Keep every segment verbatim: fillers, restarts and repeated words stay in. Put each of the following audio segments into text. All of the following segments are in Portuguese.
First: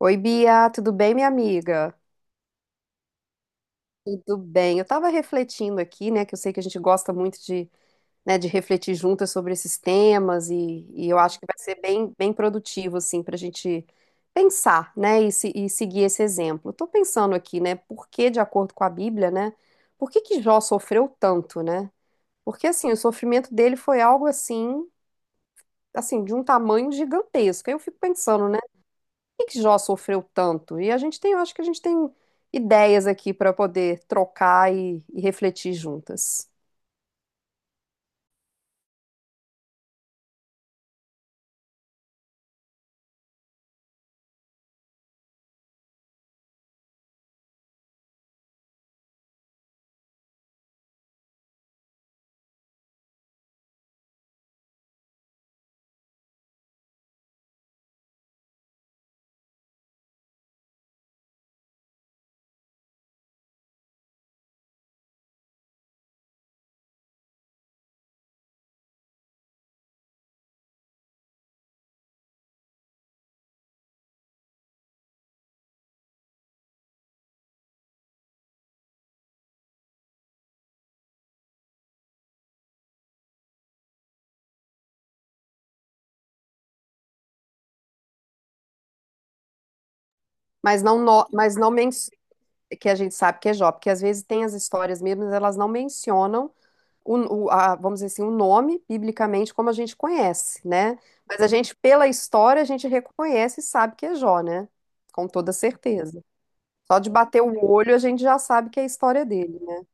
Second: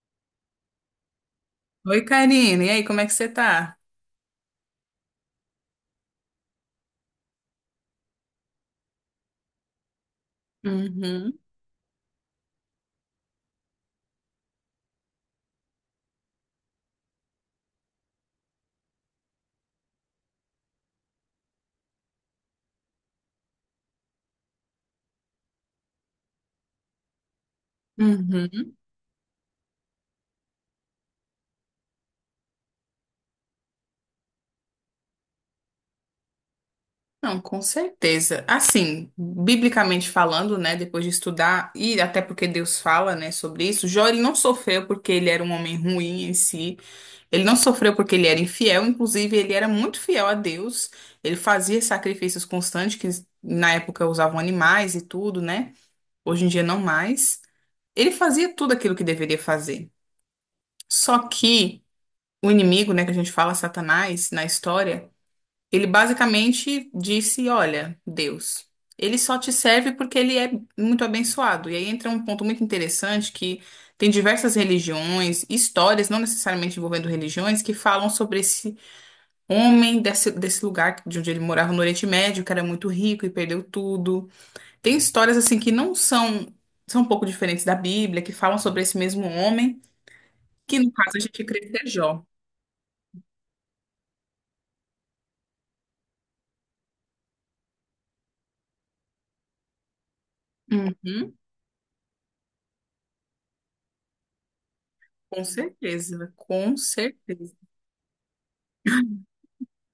Oi, Bia, tudo bem, minha amiga? Oi, Karine. E aí, como é que você tá? Tudo bem. Eu estava refletindo aqui, né, que eu sei que a gente gosta muito de, né, de refletir juntas sobre esses temas e, e eu Uhum. acho que vai ser bem, bem produtivo, assim, para a gente pensar, né, e, se- e seguir esse exemplo. Estou pensando aqui, né, por que, de acordo com a Bíblia, né, por que que Jó sofreu tanto, né? Porque, assim, o sofrimento dele foi algo, assim, assim, de um tamanho gigantesco. Aí eu fico pensando, né, Uhum. que que Jó sofreu tanto? E a gente tem, eu acho que a gente tem ideias aqui para poder trocar e, e refletir juntas. Não, com certeza. Assim, biblicamente falando, né, depois de estudar, e até porque Deus fala, né, sobre isso, Jó ele não sofreu porque ele era um homem ruim em si, ele não sofreu porque ele era infiel, inclusive ele era muito fiel a Deus, ele fazia sacrifícios constantes, que na época usavam animais e tudo, né, hoje em dia não mais. Ele fazia tudo aquilo que deveria fazer. Só que o inimigo, né, que a gente fala, Satanás, na história, ele basicamente disse: Olha, Deus, ele só te serve porque ele é muito abençoado. E aí entra um ponto muito interessante que tem diversas religiões, histórias, não necessariamente envolvendo religiões, que falam sobre esse homem desse, desse lugar de onde ele morava no Oriente Médio, que era muito rico e perdeu tudo. Tem histórias assim que não são, são um pouco diferentes da Bíblia, que falam sobre esse mesmo homem, que Mas no não, caso a no- gente mas crê não que é men- Jó. Que a gente sabe que é Jó, porque às vezes tem as histórias mesmo, mas elas não mencionam o, o- a- vamos dizer assim, o nome biblicamente como a gente conhece, né? Uhum, Mas a gente, pela história, a gente reconhece e sabe que é Jó, né? Com com toda certeza. certeza, com Só de bater certeza. o olho, a gente já sabe que é a história dele, né?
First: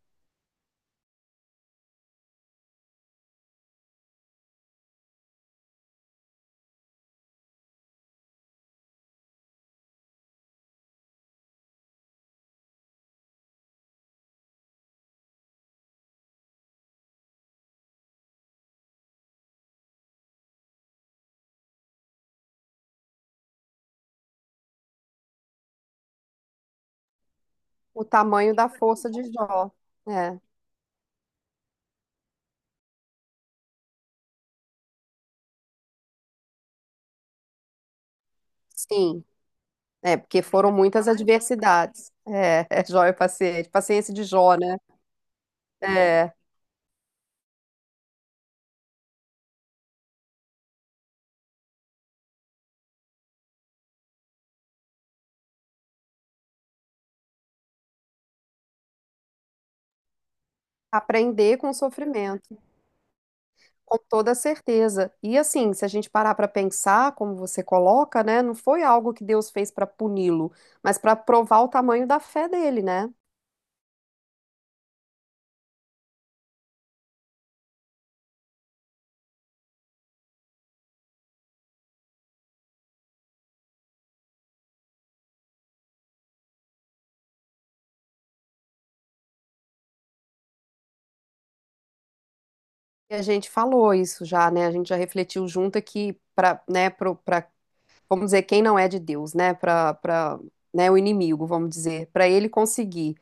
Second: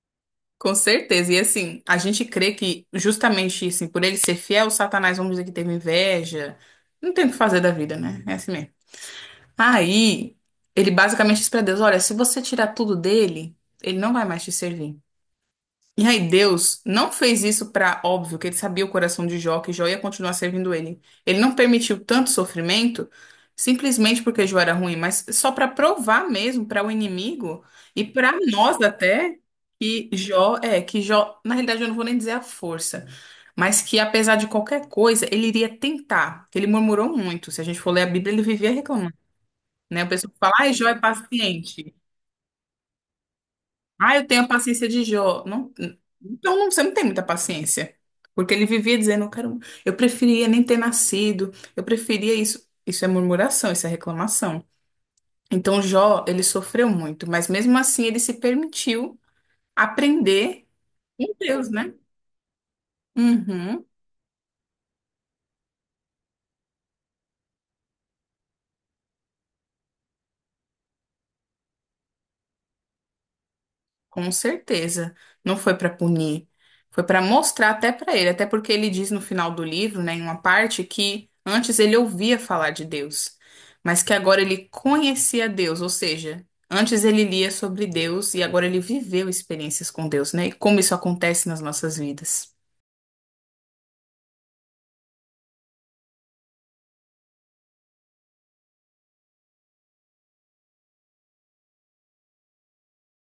Com certeza. E assim, a gente crê que justamente assim, por ele ser fiel, Satanás, vamos dizer que teve inveja. Não tem o que fazer da vida, né? É assim mesmo. Aí, ele basicamente diz pra Deus: Olha, se você tirar tudo dele, ele não vai mais te servir. E aí, Deus não fez isso, para óbvio que ele sabia o coração de Jó, que Jó ia continuar servindo ele. Ele não permitiu tanto sofrimento simplesmente porque Jó era ruim, mas só para provar mesmo para o inimigo e O para tamanho da nós força de até Jó. que É, Jó é que Jó, na realidade eu não vou nem dizer a força, mas que apesar de qualquer coisa, ele iria tentar. Ele murmurou muito. Se a gente for ler a Bíblia, ele vivia reclamando, sim. né? O É, pessoal porque fala: foram "Ai, Jó é muitas paciente". adversidades. É, é Jó e paciente, paciência Ah, de eu tenho a Jó, né? paciência de Jó. Não, É, então não, você não tem muita paciência. Porque ele vivia dizendo, eu quero, eu preferia nem ter nascido, eu preferia isso. Isso é murmuração, isso é reclamação. Então Jó, ele sofreu muito, mas mesmo assim ele se permitiu aprender com aprender com Deus, o né? sofrimento, Uhum. com toda certeza. E assim, se a gente parar para pensar, como você coloca, né, não foi algo que Deus fez para puni-lo, mas para provar o tamanho da fé dele, né? Com certeza. Não foi para punir, foi para mostrar até para ele, até porque ele diz no final do livro, né, em uma parte, que antes ele ouvia falar de Deus, mas que agora ele conhecia Deus, ou seja, antes ele lia sobre Deus e agora ele viveu experiências com Deus, né? E como isso acontece nas nossas vidas. E a gente falou isso já, né? A gente já refletiu junto aqui para, né, pro, pra, vamos dizer, quem não é de Deus, né? Para, para, né, o inimigo, vamos dizer, para ele conseguir.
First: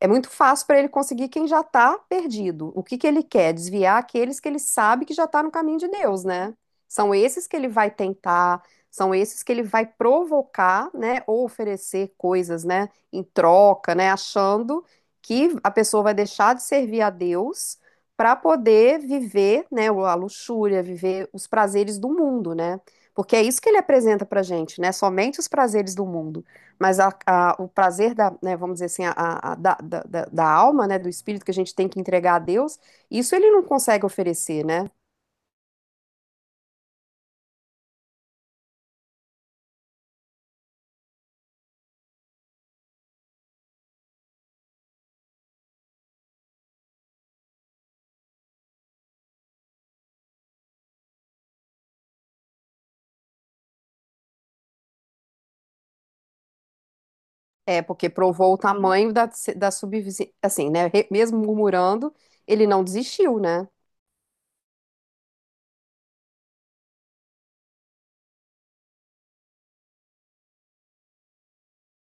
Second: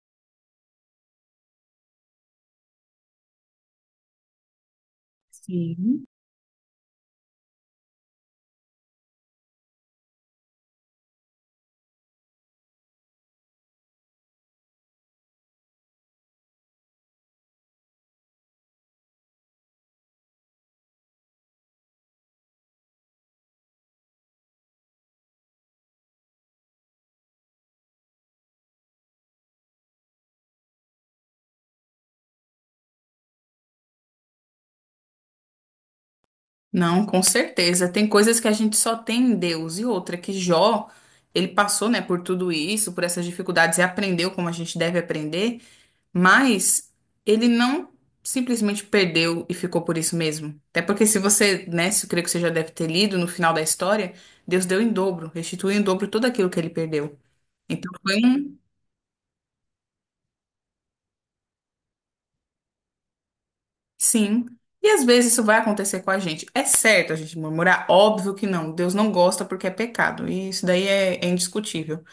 É muito fácil para ele conseguir quem já está perdido. O que que ele quer? Desviar aqueles que ele sabe que já está no caminho de Sim. Deus, né? São esses que ele vai tentar, são esses que ele vai provocar, né? Ou oferecer coisas, né? Em troca, né? Achando que a pessoa vai deixar de servir a Deus para poder viver, né, a luxúria, viver os prazeres do mundo, né? Porque é isso que ele apresenta para gente, né? Somente os prazeres do mundo. Mas a- a- o prazer da, né, vamos dizer assim, a, a- a- da, da, da- da alma, né, do espírito que a gente tem que entregar a Deus, isso ele não consegue oferecer, né? Não, com certeza. Tem coisas que a gente só tem em Deus. E outra, que Jó, ele passou, né, por tudo isso, por essas dificuldades e aprendeu como a gente deve aprender. Mas ele não simplesmente perdeu e ficou por isso mesmo. Até porque se você, né, se eu creio que você já deve ter lido no final da história, Deus deu em dobro, restituiu em dobro tudo aquilo que ele perdeu. É, Então porque foi provou um o tamanho da, da subvivência, assim, né? re- Mesmo murmurando, ele não desistiu, né? sim. E às vezes isso vai acontecer com a gente. É certo a gente murmurar? Óbvio que não. Deus não gosta porque é pecado. E isso daí é, é indiscutível.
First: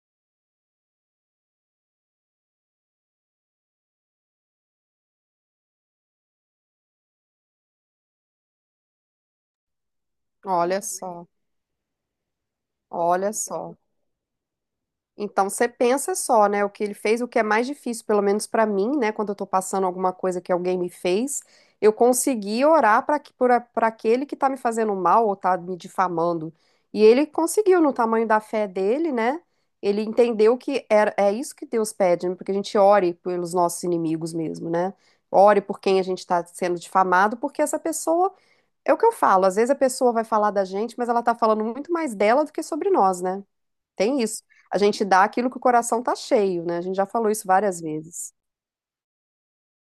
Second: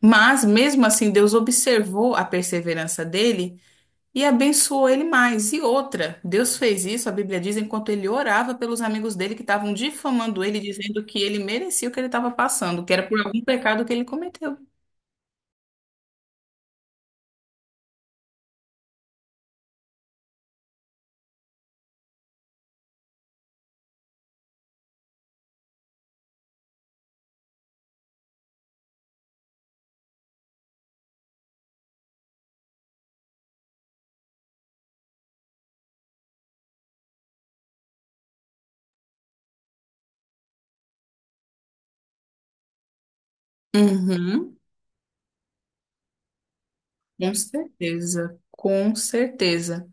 Mas mesmo assim, Deus observou a perseverança dele e abençoou ele mais. E outra, Deus fez isso, a Bíblia diz, enquanto ele orava pelos amigos dele que estavam difamando ele, Olha dizendo que só, ele merecia o que ele estava passando, que era por olha algum só. pecado que ele cometeu. Então você pensa só, né, o que ele fez, o que é mais difícil, pelo menos pra mim, né, quando eu tô passando alguma coisa que alguém me fez, eu consegui orar para que, para aquele que tá me fazendo mal ou tá me difamando. E ele conseguiu no tamanho da fé dele, né? Ele entendeu que era, é isso que Deus pede, né, porque a gente ore pelos nossos inimigos mesmo, né? Ore por quem a gente está sendo difamado, porque essa pessoa, é o que eu falo, às vezes a pessoa vai falar da gente, mas ela tá falando muito mais dela do que sobre nós, né? Tem isso. Uhum, A gente dá aquilo que o coração tá cheio, né? A gente já falou com isso várias vezes. certeza, com certeza.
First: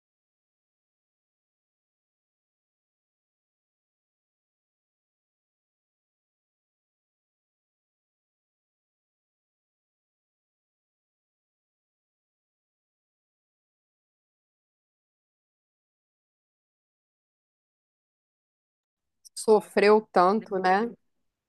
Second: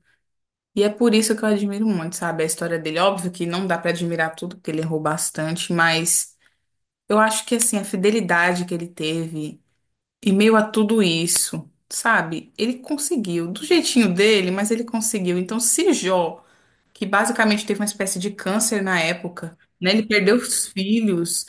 E é por isso que eu admiro muito, sabe, a história dele. Óbvio que não dá para admirar tudo, porque ele errou bastante, mas eu acho que, assim, a fidelidade que ele teve, e meio a tudo isso, sabe, ele conseguiu, do jeitinho dele, mas ele conseguiu. Então, se Jó, que basicamente teve uma espécie de câncer na época, né? Ele Sofreu perdeu tanto, os né? filhos,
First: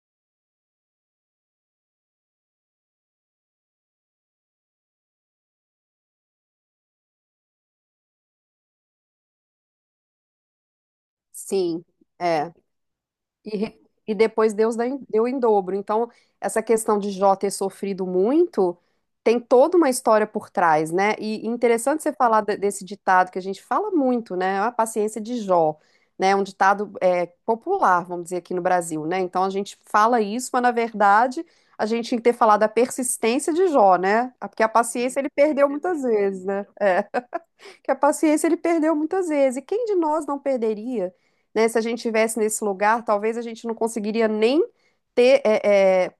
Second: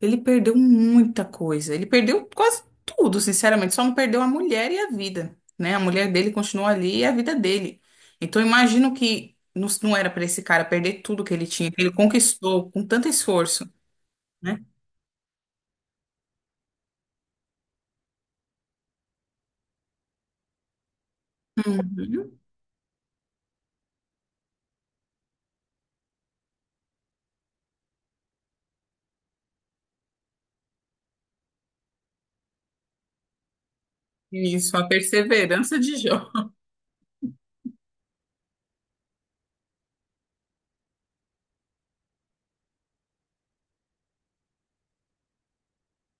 ele perdeu muita coisa, ele perdeu quase tudo, sinceramente, só não perdeu a mulher e a vida, né? A mulher dele continuou ali e a vida dele. Então, eu imagino que não, não era para esse cara perder tudo que ele tinha, que Sim, ele é. conquistou com tanto E, esforço, re- e depois né? Deus dá em- deu em dobro. Então, essa questão de Jó ter sofrido muito tem toda uma história por trás, né? E interessante você Uhum. falar de- desse ditado que a gente fala muito, né? A paciência de Jó, né? Um ditado é, popular, vamos dizer, aqui no Brasil, né? Então, a gente fala isso, mas na verdade a gente tinha que ter falado a persistência de Jó, né? Porque a Isso, a paciência ele perdeu perseverança de muitas Jó. vezes, né? É que a paciência ele perdeu muitas vezes. E quem de nós não perderia, né? Se a gente tivesse nesse lugar, talvez a gente não conseguiria nem ter é, é,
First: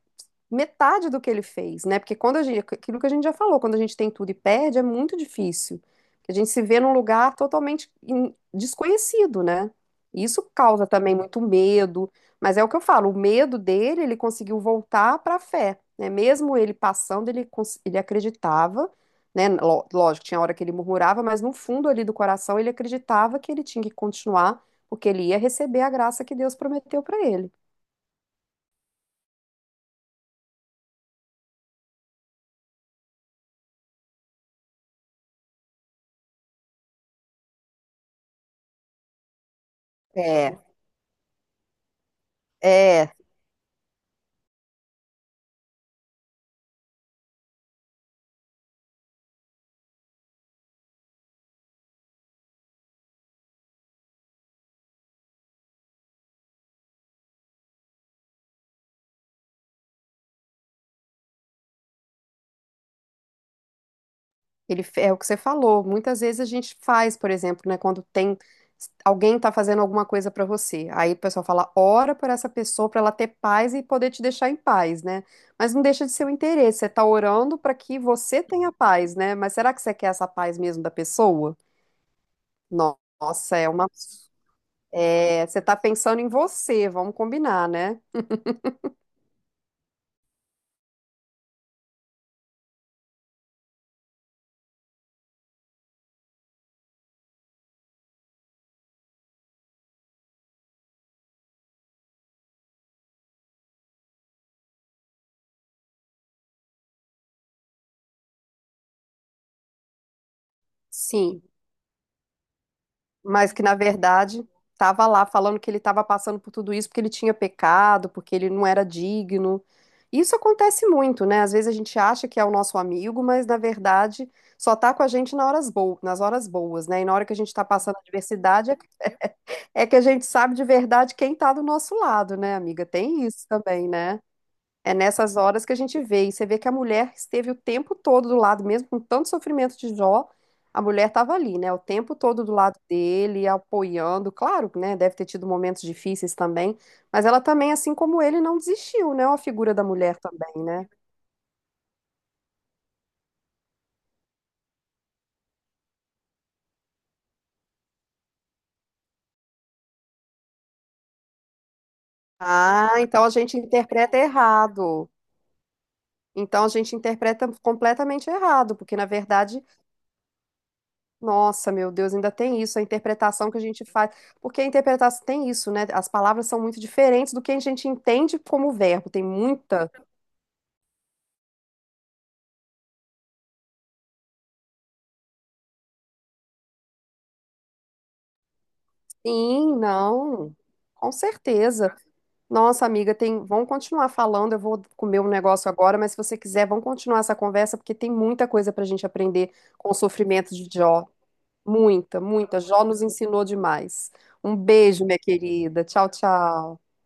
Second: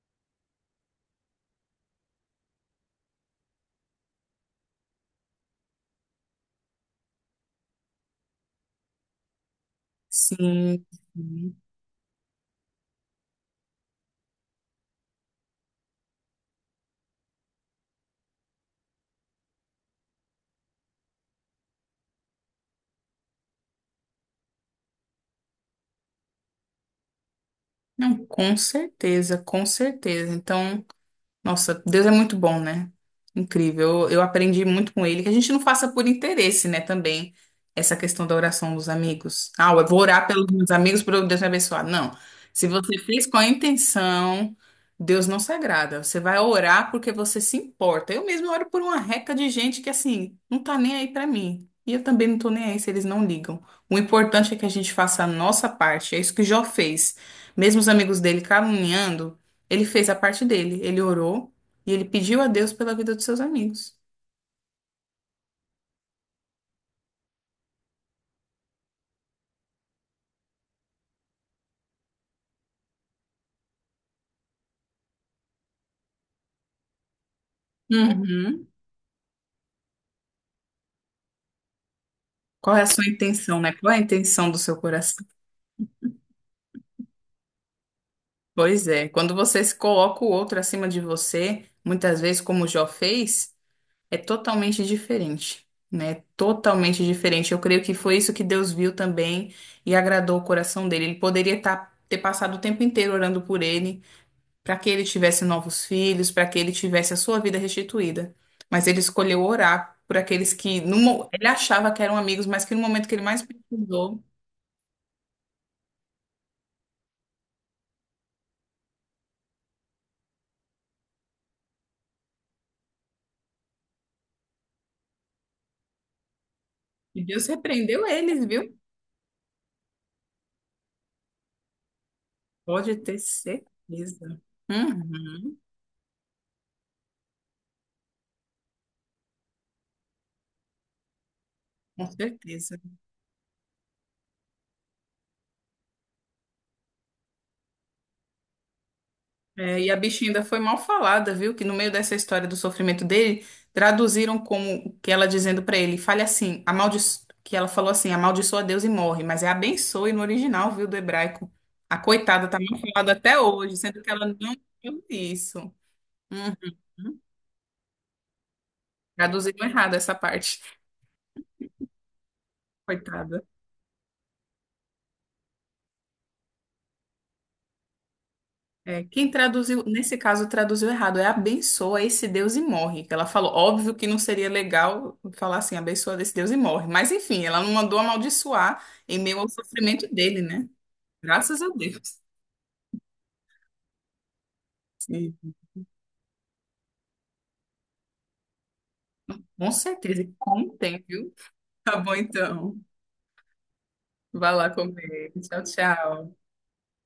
metade do que ele fez, né? Porque quando a gente, aquilo que a gente já falou, quando a gente tem tudo e perde, é muito difícil. A gente se vê num lugar totalmente in- desconhecido, né? E isso Sim. causa também muito Sim. medo, mas é o que eu falo, o medo dele, ele conseguiu voltar para a fé, né? Mesmo ele passando, ele, cons- ele acreditava, né? Ló- Lógico, tinha hora que ele murmurava, mas no fundo ali do coração ele acreditava que ele tinha que continuar, porque ele ia receber a graça que Deus prometeu para ele. Não, com certeza, com certeza. Então, nossa, Deus é muito bom, né? Incrível. Eu, eu aprendi muito com ele, que a gente não faça por interesse, né, também, essa questão da oração dos amigos. Ah, eu vou orar pelos É, meus amigos para Deus me abençoar. Não. Se você é, fez com a intenção, Deus não se agrada. Você vai orar porque você se importa. Eu mesmo oro por uma reca de gente que, assim, não tá nem aí para mim. E eu também não tô nem aí se eles não ligam. O importante é que a gente faça a nossa parte. É isso que Jó fez. Mesmo os amigos dele caluniando. Ele fez a parte dele, ele orou e ele pediu a Deus pela vida dos seus amigos. Ele fe- é o que você falou. Muitas vezes a gente faz, por exemplo, né, quando tem alguém tá fazendo alguma coisa pra você. Aí o pessoal fala, ora por essa pessoa pra ela ter paz e poder te deixar em paz, né? Mas não deixa de ser o interesse. Você tá orando pra que você Uhum. tenha paz, né? Mas será que você quer essa paz mesmo da pessoa? Qual é a No- sua Nossa, intenção, é né? uma Qual é a intenção do seu coração? é, você tá pensando em você, vamos combinar, né? Pois é, quando você se coloca o outro acima de você, muitas vezes, como o Jó fez, é totalmente diferente, né? Totalmente diferente. Eu creio que foi isso que Deus viu também e agradou o coração dele. Ele poderia tá- ter passado o tempo inteiro orando por ele, para que ele tivesse novos filhos, para que ele tivesse a sua vida restituída. Mas ele escolheu orar por aqueles que no mo- Sim, ele achava que eram amigos, mas que no momento que ele mais mas que na precisou, verdade estava lá falando que ele estava passando por tudo isso porque ele tinha pecado, porque ele não era digno. Isso acontece muito, né? Às vezes a gente acha que é o nosso amigo, mas na verdade só tá com a gente na horas bo- nas horas boas, né? E na e hora que a Deus gente está passando repreendeu eles, adversidade viu? é é que a gente sabe de verdade quem tá do nosso lado, né, amiga? Pode ter Tem isso também, né? certeza. É nessas Uhum, horas que a gente vê. E você vê que a mulher esteve o tempo todo do lado, mesmo com tanto sofrimento de Jó, a mulher estava ali, né? O com tempo todo do certeza. lado dele, apoiando. Claro, né? Deve ter tido momentos difíceis também. Mas ela também, assim como ele, não desistiu, né? A figura É, da e a mulher bichinha ainda foi também, mal né? falada, viu? Que no meio dessa história do sofrimento dele, traduziram como que ela dizendo pra ele, fale assim, amaldi... que ela falou assim, amaldiçoa Deus e morre, mas é abençoe no original, viu, do hebraico. A coitada tá mal Ah, falada então a até gente hoje, sendo que interpreta ela não viu errado. isso. Então a Uhum. gente interpreta completamente errado, porque na verdade Traduziram errado essa parte. Nossa, meu Deus, ainda tem isso, a Coitada. interpretação que a gente faz. Porque a interpretação tem isso, né? As palavras são muito diferentes do que a gente entende como É, verbo. Tem quem traduziu, muita. nesse caso, traduziu errado, é abençoa esse Deus e morre, que ela falou, óbvio que não seria legal falar assim, abençoa esse Deus e morre. Mas enfim, ela não mandou amaldiçoar em meio ao Sim, sofrimento dele, não. né? Com Graças a certeza. Deus. Nossa, amiga, tem... vamos continuar falando. Eu vou comer um Sim, negócio agora, mas se você quiser, vamos continuar essa conversa, porque tem muita coisa para a gente aprender com com o certeza, e sofrimento de como tem, Jó. viu? Tá bom Muita, muita. então. Jó nos ensinou demais. Vai Um lá beijo, minha comer. Tchau, querida. Tchau, tchau. tchau.